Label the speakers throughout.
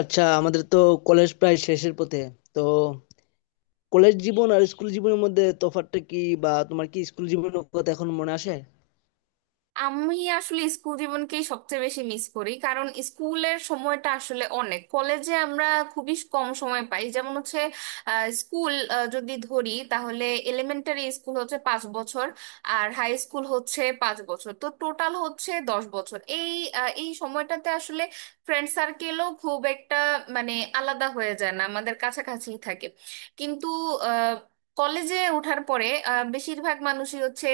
Speaker 1: আচ্ছা, আমাদের তো কলেজ প্রায় শেষের পথে। তো কলেজ জীবন আর স্কুল জীবনের মধ্যে তফাৎটা কি, বা তোমার কি স্কুল জীবনের কথা এখন মনে আসে?
Speaker 2: আমি আসলে স্কুল জীবনকেই সবচেয়ে বেশি মিস করি, কারণ স্কুলের সময়টা আসলে অনেক। কলেজে আমরা খুবই কম সময় পাই। যেমন হচ্ছে, স্কুল যদি ধরি তাহলে এলিমেন্টারি স্কুল হচ্ছে 5 বছর, আর হাই স্কুল হচ্ছে 5 বছর, তো টোটাল হচ্ছে 10 বছর। এই এই সময়টাতে আসলে ফ্রেন্ড সার্কেলও খুব একটা মানে আলাদা হয়ে যায় না, আমাদের কাছাকাছি থাকে। কিন্তু আহ, কলেজে ওঠার পরে বেশিরভাগ মানুষই হচ্ছে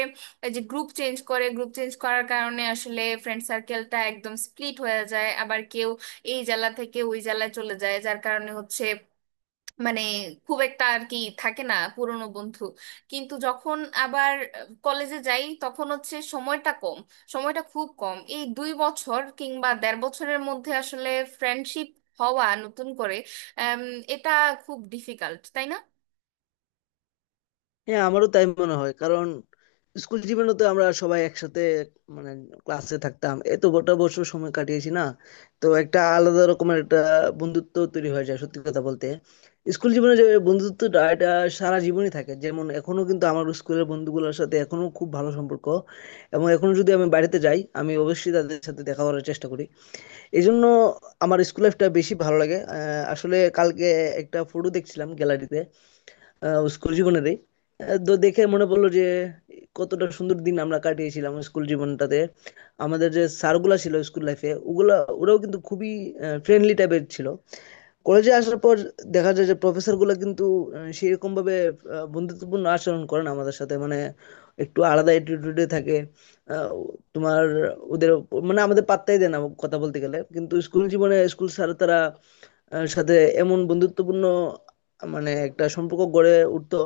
Speaker 2: এই যে গ্রুপ চেঞ্জ করে, গ্রুপ চেঞ্জ করার কারণে আসলে ফ্রেন্ড সার্কেলটা একদম স্প্লিট হয়ে যায়। আবার কেউ এই জেলা থেকে ওই জেলায় চলে যায়, যার কারণে হচ্ছে মানে খুব একটা আর কি থাকে না পুরনো বন্ধু। কিন্তু যখন আবার কলেজে যাই তখন হচ্ছে সময়টা কম, সময়টা খুব কম। এই 2 বছর কিংবা দেড় বছরের মধ্যে আসলে ফ্রেন্ডশিপ হওয়া নতুন করে, আম, এটা খুব ডিফিকাল্ট, তাই না?
Speaker 1: হ্যাঁ, আমারও তাই মনে হয়, কারণ স্কুল জীবনে তো আমরা সবাই একসাথে মানে ক্লাসে থাকতাম, এত গোটা বছর সময় কাটিয়েছি না, তো একটা আলাদা রকমের একটা বন্ধুত্ব তৈরি হয়ে যায়। সত্যি কথা বলতে, স্কুল জীবনে যে বন্ধুত্বটা, এটা সারা জীবনই থাকে। যেমন এখনো কিন্তু আমার স্কুলের বন্ধুগুলোর সাথে এখনো খুব ভালো সম্পর্ক, এবং এখনো যদি আমি বাড়িতে যাই আমি অবশ্যই তাদের সাথে দেখা করার চেষ্টা করি। এই জন্য আমার স্কুল লাইফটা বেশি ভালো লাগে। আসলে কালকে একটা ফটো দেখছিলাম গ্যালারিতে, স্কুল জীবনেরই। তো দেখে মনে পড়লো যে কতটা সুন্দর দিন আমরা কাটিয়েছিলাম স্কুল জীবনটাতে। আমাদের যে স্যারগুলা ছিল স্কুল লাইফে, ওগুলা ওরাও কিন্তু খুবই ফ্রেন্ডলি টাইপের ছিল। কলেজে আসার পর দেখা যায় যে প্রফেসর গুলো কিন্তু সেরকম ভাবে বন্ধুত্বপূর্ণ আচরণ করে না আমাদের সাথে, মানে একটু আলাদা অ্যাটিটিউডে থাকে। আহ, তোমার ওদের মানে আমাদের পাত্তাই দেয় না কথা বলতে গেলে। কিন্তু স্কুল জীবনে স্কুল স্যার, তারা সাথে এমন বন্ধুত্বপূর্ণ মানে একটা সম্পর্ক গড়ে উঠতো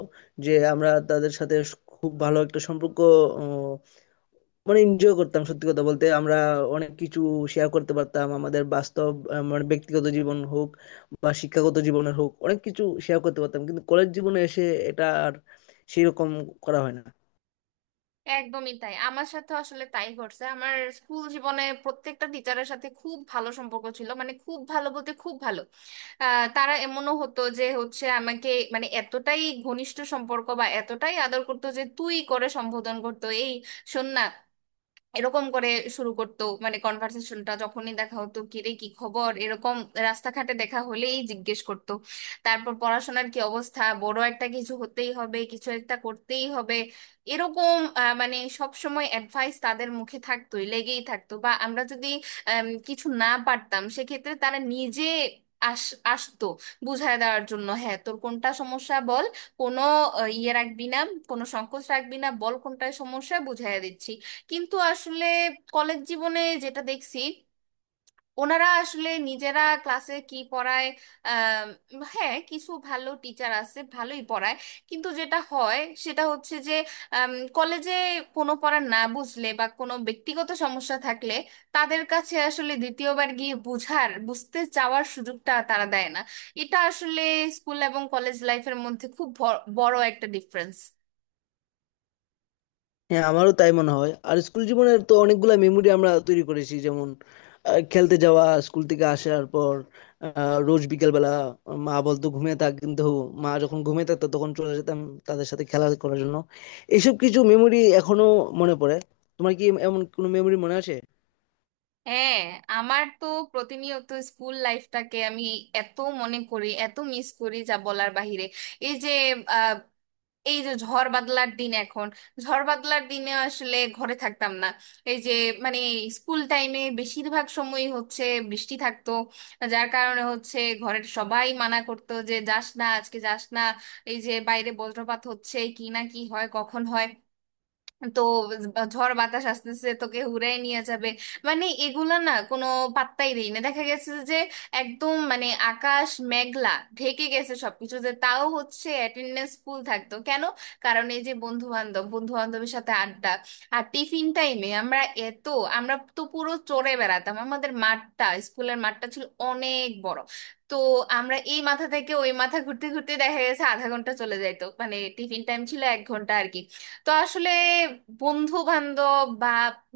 Speaker 1: যে আমরা তাদের সাথে খুব ভালো একটা সম্পর্ক, আহ, মানে এনজয় করতাম। সত্যি কথা বলতে আমরা অনেক কিছু শেয়ার করতে পারতাম, আমাদের বাস্তব মানে ব্যক্তিগত জীবন হোক বা শিক্ষাগত জীবনের হোক, অনেক কিছু শেয়ার করতে পারতাম। কিন্তু কলেজ জীবনে এসে এটা আর সেরকম করা হয় না।
Speaker 2: একদমই তাই, আমার সাথে আসলে তাই ঘটছে। আমার স্কুল জীবনে প্রত্যেকটা টিচারের সাথে খুব ভালো সম্পর্ক ছিল, মানে খুব ভালো বলতে খুব ভালো। তারা এমনও হতো যে হচ্ছে আমাকে মানে এতটাই ঘনিষ্ঠ সম্পর্ক বা এতটাই আদর করতো যে তুই করে সম্বোধন করতো। এই শোন না, এরকম করে শুরু করতো মানে কনভার্সেশনটা। যখনই দেখা হতো, কি রে কি খবর, এরকম রাস্তাঘাটে দেখা হলেই জিজ্ঞেস করতো। তারপর পড়াশোনার কি অবস্থা, বড় একটা কিছু হতেই হবে, কিছু একটা করতেই হবে, এরকম মানে সব সময় অ্যাডভাইস তাদের মুখে থাকতোই, লেগেই থাকতো। বা আমরা যদি কিছু না পারতাম সেক্ষেত্রে তারা নিজে আস আসতো বুঝায় দেওয়ার জন্য। হ্যাঁ, তোর কোনটা সমস্যা বল, কোনো ইয়ে রাখবি না, কোনো সংকোচ রাখবি না, বল কোনটায় সমস্যা, বুঝাইয়া দিচ্ছি। কিন্তু আসলে কলেজ জীবনে যেটা দেখছি, ওনারা আসলে নিজেরা ক্লাসে কি পড়ায়, আম, হ্যাঁ কিছু ভালো টিচার আছে, ভালোই পড়ায়। কিন্তু যেটা হয় সেটা হচ্ছে যে কলেজে কোনো পড়া না বুঝলে বা কোনো ব্যক্তিগত সমস্যা থাকলে তাদের কাছে আসলে দ্বিতীয়বার গিয়ে বুঝার, বুঝতে চাওয়ার সুযোগটা তারা দেয় না। এটা আসলে স্কুল এবং কলেজ লাইফের মধ্যে খুব বড় একটা ডিফারেন্স।
Speaker 1: হ্যাঁ, আমারও তাই মনে হয়। আর স্কুল জীবনের তো অনেকগুলা মেমোরি আমরা তৈরি করেছি, যেমন খেলতে যাওয়া স্কুল থেকে আসার পর, রোজ বিকেলবেলা। মা বলতো ঘুমিয়ে থাক, কিন্তু মা যখন ঘুমিয়ে থাকতো তখন চলে যেতাম তাদের সাথে খেলা করার জন্য। এইসব কিছু মেমোরি এখনো মনে পড়ে। তোমার কি এমন কোনো মেমোরি মনে আছে?
Speaker 2: হ্যাঁ, আমার তো প্রতিনিয়ত স্কুল লাইফটাকে আমি এত মনে করি, এত মিস করি, যা বলার বাহিরে। এই যে আহ, এই যে ঝড় বাদলার দিন এখন, ঝড় বাদলার দিনে আসলে ঘরে থাকতাম না। এই যে মানে স্কুল টাইমে বেশিরভাগ সময়ই হচ্ছে বৃষ্টি থাকতো, যার কারণে হচ্ছে ঘরের সবাই মানা করতো যে যাস না, আজকে যাস না, এই যে বাইরে বজ্রপাত হচ্ছে, কি না কি হয় কখন হয়, তো ঝড় বাতাস আসতেছে তোকে হুড়াই নিয়ে যাবে। মানে এগুলা না কোনো পাত্তাই দেই না। দেখা গেছে যে একদম মানে আকাশ মেঘলা ঢেকে গেছে সবকিছুতে, তাও হচ্ছে অ্যাটেন্ডেন্স ফুল থাকতো। কেন? কারণ এই যে বন্ধু বান্ধব, বন্ধু বান্ধবের সাথে আড্ডা। আর টিফিন টাইমে আমরা এত, আমরা তো পুরো চড়ে বেড়াতাম। আমাদের মাঠটা, স্কুলের মাঠটা ছিল অনেক বড়, তো আমরা এই মাথা থেকে ওই মাথা ঘুরতে ঘুরতে দেখা গেছে আধা ঘন্টা চলে যাইতো। মানে টিফিন টাইম ছিল 1 ঘন্টা আর কি। তো আসলে বন্ধু বান্ধব বা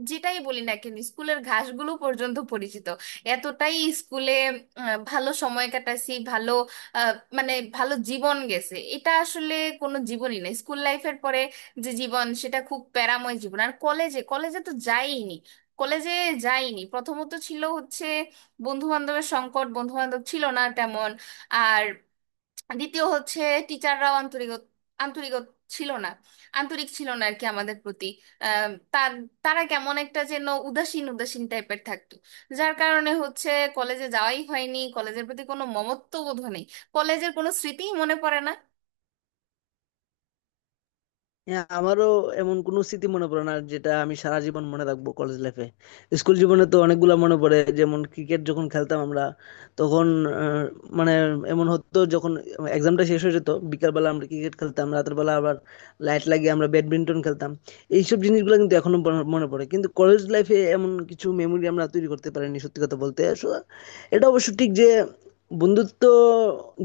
Speaker 2: যেটাই বলি না কেন, স্কুলের ঘাসগুলো পর্যন্ত পরিচিত, এতটাই স্কুলে ভালো সময় কাটাইছি, ভালো মানে ভালো জীবন গেছে। এটা আসলে কোনো জীবনই না স্কুল লাইফের পরে যে জীবন, সেটা খুব প্যারাময় জীবন। আর কলেজে কলেজে তো যাইনি, কলেজে যাইনি। প্রথমত ছিল হচ্ছে বন্ধু বান্ধবের সংকট, বন্ধু বান্ধব ছিল না তেমন। আর দ্বিতীয় হচ্ছে টিচাররাও আন্তরিক, আন্তরিক ছিল না, আন্তরিক ছিল না আর কি আমাদের প্রতি। আম, তার তারা কেমন একটা যেন উদাসীন উদাসীন টাইপের থাকতো, যার কারণে হচ্ছে কলেজে যাওয়াই হয়নি। কলেজের প্রতি কোনো মমত্ব বোধ নেই, কলেজের কোনো স্মৃতিই মনে পড়ে না।
Speaker 1: হ্যাঁ, আমারও এমন কোনো স্মৃতি মনে পড়ে না যেটা আমি সারা জীবন মনে রাখবো কলেজ লাইফে। স্কুল জীবনে তো অনেকগুলো মনে পড়ে, যেমন ক্রিকেট যখন খেলতাম আমরা, তখন আহ, মানে এমন হতো যখন এক্সামটা শেষ হয়ে যেত বিকালবেলা আমরা ক্রিকেট খেলতাম, রাতের বেলা আবার লাইট লাগিয়ে আমরা ব্যাডমিন্টন খেলতাম। এইসব জিনিসগুলো কিন্তু এখনো মনে মনে পড়ে। কিন্তু কলেজ লাইফে এমন কিছু মেমোরি আমরা তৈরি করতে পারিনি সত্যি কথা বলতে। So, এটা অবশ্য ঠিক যে বন্ধুত্ব,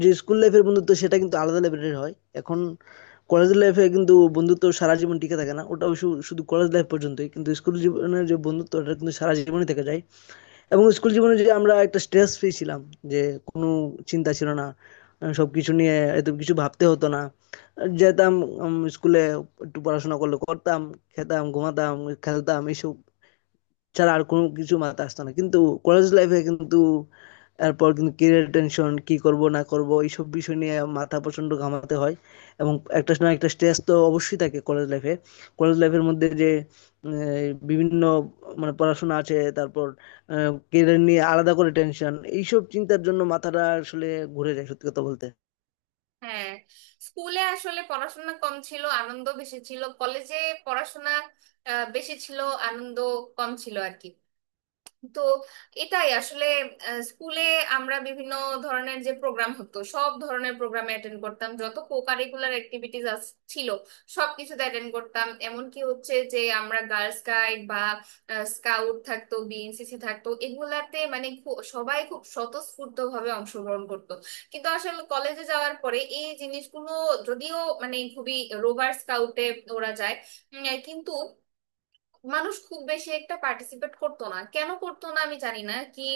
Speaker 1: যে স্কুল লাইফের বন্ধুত্ব সেটা কিন্তু আলাদা লেভেলের হয়। এখন কলেজ লাইফে কিন্তু বন্ধুত্ব সারা জীবন টিকে থাকে না, ওটা অবশ্য শুধু কলেজ লাইফ পর্যন্তই। কিন্তু স্কুল জীবনের যে বন্ধুত্ব ওটা কিন্তু সারা জীবনই থেকে যায়। এবং স্কুল জীবনে যে আমরা একটা স্ট্রেস ফ্রি ছিলাম, যে কোনো চিন্তা ছিল না, সব কিছু নিয়ে এত কিছু ভাবতে হতো না। যেতাম স্কুলে, একটু পড়াশোনা করলে করতাম, খেতাম, ঘুমাতাম, খেলতাম, এইসব ছাড়া আর কোনো কিছু মাথায় আসতো না। কিন্তু কলেজ লাইফে কিন্তু এরপর কিন্তু ক্যারিয়ার টেনশন, কি করব না করব এইসব বিষয় নিয়ে মাথা প্রচন্ড ঘামাতে হয়, এবং একটা না একটা স্ট্রেস তো অবশ্যই থাকে কলেজ লাইফে। কলেজ লাইফের মধ্যে যে বিভিন্ন মানে পড়াশোনা আছে, তারপর ক্যারিয়ার নিয়ে আলাদা করে টেনশন, এইসব চিন্তার জন্য মাথাটা আসলে ঘুরে যায় সত্যি কথা বলতে।
Speaker 2: হ্যাঁ, স্কুলে আসলে পড়াশোনা কম ছিল, আনন্দ বেশি ছিল। কলেজে পড়াশোনা বেশি ছিল, আনন্দ কম ছিল আর কি। তো এটাই আসলে স্কুলে আমরা বিভিন্ন ধরনের যে প্রোগ্রাম হতো, সব ধরনের প্রোগ্রামে অ্যাটেন্ড করতাম। যত কো কারিকুলার অ্যাক্টিভিটিস ছিল সব কিছুতে অ্যাটেন্ড করতাম, এমনকি হচ্ছে যে আমরা গার্লস গাইড বা স্কাউট থাকতো, বিএনসিসি থাকতো, এগুলাতে মানে সবাই খুব স্বতঃস্ফূর্ত ভাবে অংশগ্রহণ করতো। কিন্তু আসলে কলেজে যাওয়ার পরে এই জিনিসগুলো, যদিও মানে খুবই, রোভার স্কাউটে ওরা যায়, কিন্তু মানুষ খুব বেশি একটা পার্টিসিপেট করতো না। কেন করতো না আমি জানি না। কি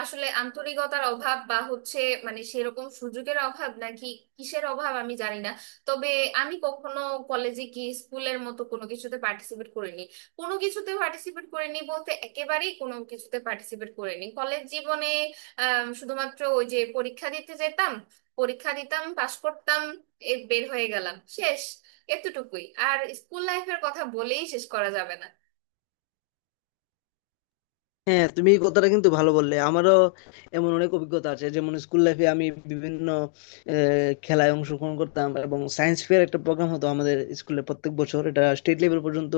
Speaker 2: আসলে আন্তরিকতার অভাব বা হচ্ছে মানে সেরকম সুযোগের অভাব, নাকি কিসের অভাব আমি জানি না। তবে আমি কখনো কলেজে কি স্কুলের মতো কোনো কিছুতে পার্টিসিপেট করিনি। কোনো কিছুতে পার্টিসিপেট করিনি বলতে একেবারেই কোনো কিছুতে পার্টিসিপেট করিনি কলেজ জীবনে। আহ শুধুমাত্র ওই যে পরীক্ষা দিতে যেতাম, পরীক্ষা দিতাম, পাশ করতাম, এ বের হয়ে গেলাম, শেষ। এতটুকুই। আর স্কুল লাইফের কথা বলেই শেষ করা যাবে না।
Speaker 1: হ্যাঁ, তুমি এই কথাটা কিন্তু ভালো বললে। আমারও এমন অনেক অভিজ্ঞতা আছে, যেমন স্কুল লাইফে আমি বিভিন্ন খেলায় অংশগ্রহণ করতাম, এবং সায়েন্স ফেয়ার একটা প্রোগ্রাম হতো আমাদের স্কুলে প্রত্যেক বছর, এটা স্টেট লেভেল পর্যন্ত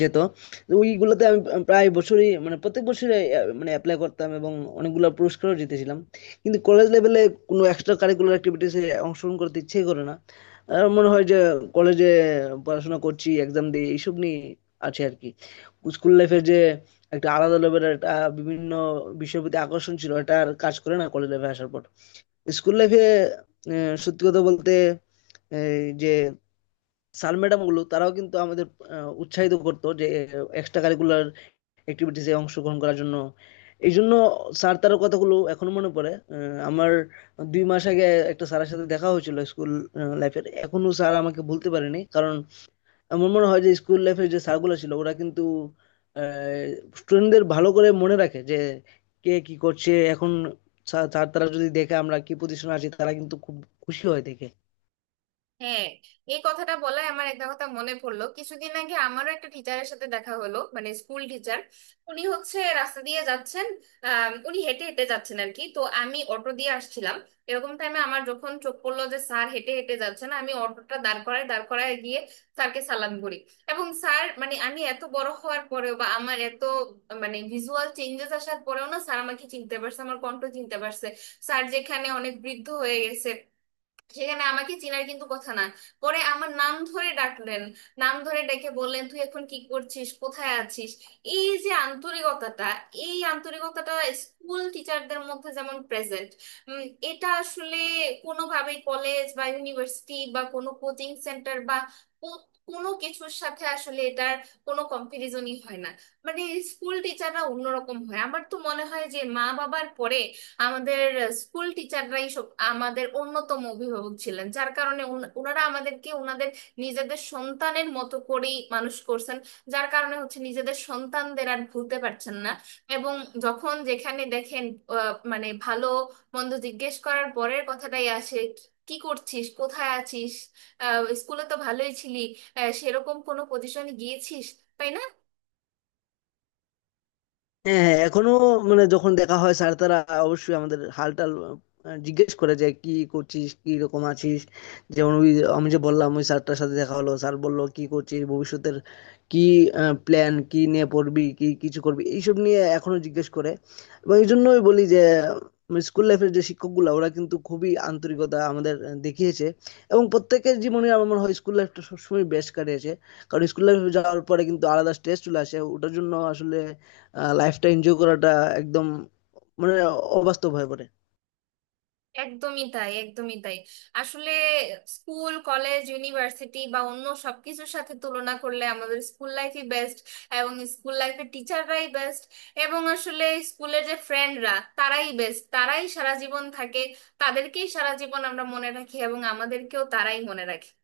Speaker 1: যেত। তো ওইগুলোতে আমি প্রায় বছরই মানে প্রত্যেক বছরই মানে অ্যাপ্লাই করতাম, এবং অনেকগুলো পুরস্কারও জিতেছিলাম। কিন্তু কলেজ লেভেলে কোনো এক্সট্রা কারিকুলার অ্যাক্টিভিটিসে অংশগ্রহণ করতে ইচ্ছেই করে না। আর মনে হয় যে কলেজে পড়াশোনা করছি, এক্সাম দিয়ে এইসব নিয়ে আছে আর কি। স্কুল লাইফের যে একটা আলাদা লেভেলের একটা বিভিন্ন বিষয়ের প্রতি আকর্ষণ ছিল, এটা আর কাজ করে না কলেজ লাইফে আসার পর। স্কুল লাইফে সত্যি কথা বলতে এই যে স্যার ম্যাডাম গুলো, তারাও কিন্তু আমাদের উৎসাহিত করতো যে এক্সট্রা কারিকুলার অ্যাক্টিভিটিসে অংশগ্রহণ করার জন্য। এই জন্য স্যার তার কথাগুলো এখনো মনে পড়ে। আমার 2 মাস আগে একটা স্যারের সাথে দেখা হয়েছিল স্কুল লাইফের, এখনো স্যার আমাকে ভুলতে পারেনি। কারণ আমার মনে হয় যে স্কুল লাইফের যে স্যারগুলো ছিল ওরা কিন্তু স্টুডেন্টদের ভালো করে মনে রাখে যে কে কি করছে এখন। স্যার তারা যদি দেখে আমরা কি পজিশন আছি, তারা কিন্তু খুব খুশি হয় দেখে।
Speaker 2: হ্যাঁ, এই কথাটা বলায় আমার একটা কথা মনে পড়লো। কিছুদিন আগে আমারও একটা টিচারের সাথে দেখা হলো, মানে স্কুল টিচার। উনি হচ্ছে রাস্তা দিয়ে যাচ্ছেন, উনি হেঁটে হেঁটে যাচ্ছেন আর কি, তো আমি অটো দিয়ে আসছিলাম। এরকম টাইমে আমার যখন চোখ পড়লো যে স্যার হেঁটে হেঁটে যাচ্ছেন, আমি অটোটা দাঁড় করায়, দাঁড় করায় গিয়ে স্যারকে সালাম করি। এবং স্যার, মানে আমি এত বড় হওয়ার পরেও বা আমার এত মানে ভিজুয়াল চেঞ্জেস আসার পরেও না স্যার আমাকে চিনতে পারছে, আমার কণ্ঠ চিনতে পারছে। স্যার যেখানে অনেক বৃদ্ধ হয়ে গেছে, সেখানে আমাকে চিনার কিন্তু কথা না। পরে আমার নাম ধরে ডাকলেন, নাম ধরে ডেকে বললেন তুই এখন কি করছিস, কোথায় আছিস। এই যে আন্তরিকতাটা, এই আন্তরিকতাটা স্কুল টিচারদের মধ্যে যেমন প্রেজেন্ট, এটা আসলে কোনোভাবেই কলেজ বা ইউনিভার্সিটি বা কোনো কোচিং সেন্টার বা কো- কোনো কিছুর সাথে আসলে এটার কোনো কম্পারিজনই হয় না। মানে স্কুল টিচাররা অন্যরকম হয়। আমার তো মনে হয় যে মা বাবার পরে আমাদের স্কুল টিচাররাই সব, আমাদের অন্যতম অভিভাবক ছিলেন, যার কারণে ওনারা আমাদেরকে ওনাদের নিজেদের সন্তানের মতো করেই মানুষ করছেন, যার কারণে হচ্ছে নিজেদের সন্তানদের আর ভুলতে পারছেন না। এবং যখন যেখানে দেখেন মানে ভালো মন্দ জিজ্ঞেস করার পরের কথাটাই আসে, কি কি করছিস, কোথায় আছিস, স্কুলে তো ভালোই ছিলি, সেরকম কোনো পজিশনে গিয়েছিস, তাই না?
Speaker 1: হ্যাঁ, হ্যাঁ, এখনো মানে যখন দেখা হয় স্যার তারা অবশ্যই আমাদের হালটাল জিজ্ঞেস করে যে কি করছিস, কি রকম আছিস। যেমন ওই আমি যে বললাম ওই স্যারটার সাথে দেখা হলো, স্যার বললো কি করছিস, ভবিষ্যতের কি প্ল্যান, কি নিয়ে পড়বি, কি কিছু করবি, এইসব নিয়ে এখনো জিজ্ঞেস করে। এবং এই জন্যই বলি যে স্কুল লাইফের যে শিক্ষকগুলো ওরা কিন্তু খুবই আন্তরিকতা আমাদের দেখিয়েছে। এবং প্রত্যেকের জীবনে আমার মনে হয় স্কুল লাইফটা সবসময় বেস্ট কাটিয়েছে, কারণ স্কুল লাইফে যাওয়ার পরে কিন্তু আলাদা স্ট্রেস চলে আসে, ওটার জন্য আসলে লাইফটা এনজয় করাটা একদম মানে অবাস্তব হয়ে পড়ে।
Speaker 2: একদমই তাই, একদমই তাই। আসলে স্কুল, কলেজ, ইউনিভার্সিটি বা অন্য সবকিছুর সাথে তুলনা করলে আমাদের স্কুল লাইফই বেস্ট, এবং স্কুল লাইফের টিচাররাই বেস্ট, এবং আসলে স্কুলের যে ফ্রেন্ডরা তারাই বেস্ট, তারাই সারা জীবন থাকে, তাদেরকেই সারা জীবন আমরা মনে রাখি এবং আমাদেরকেও তারাই মনে রাখে।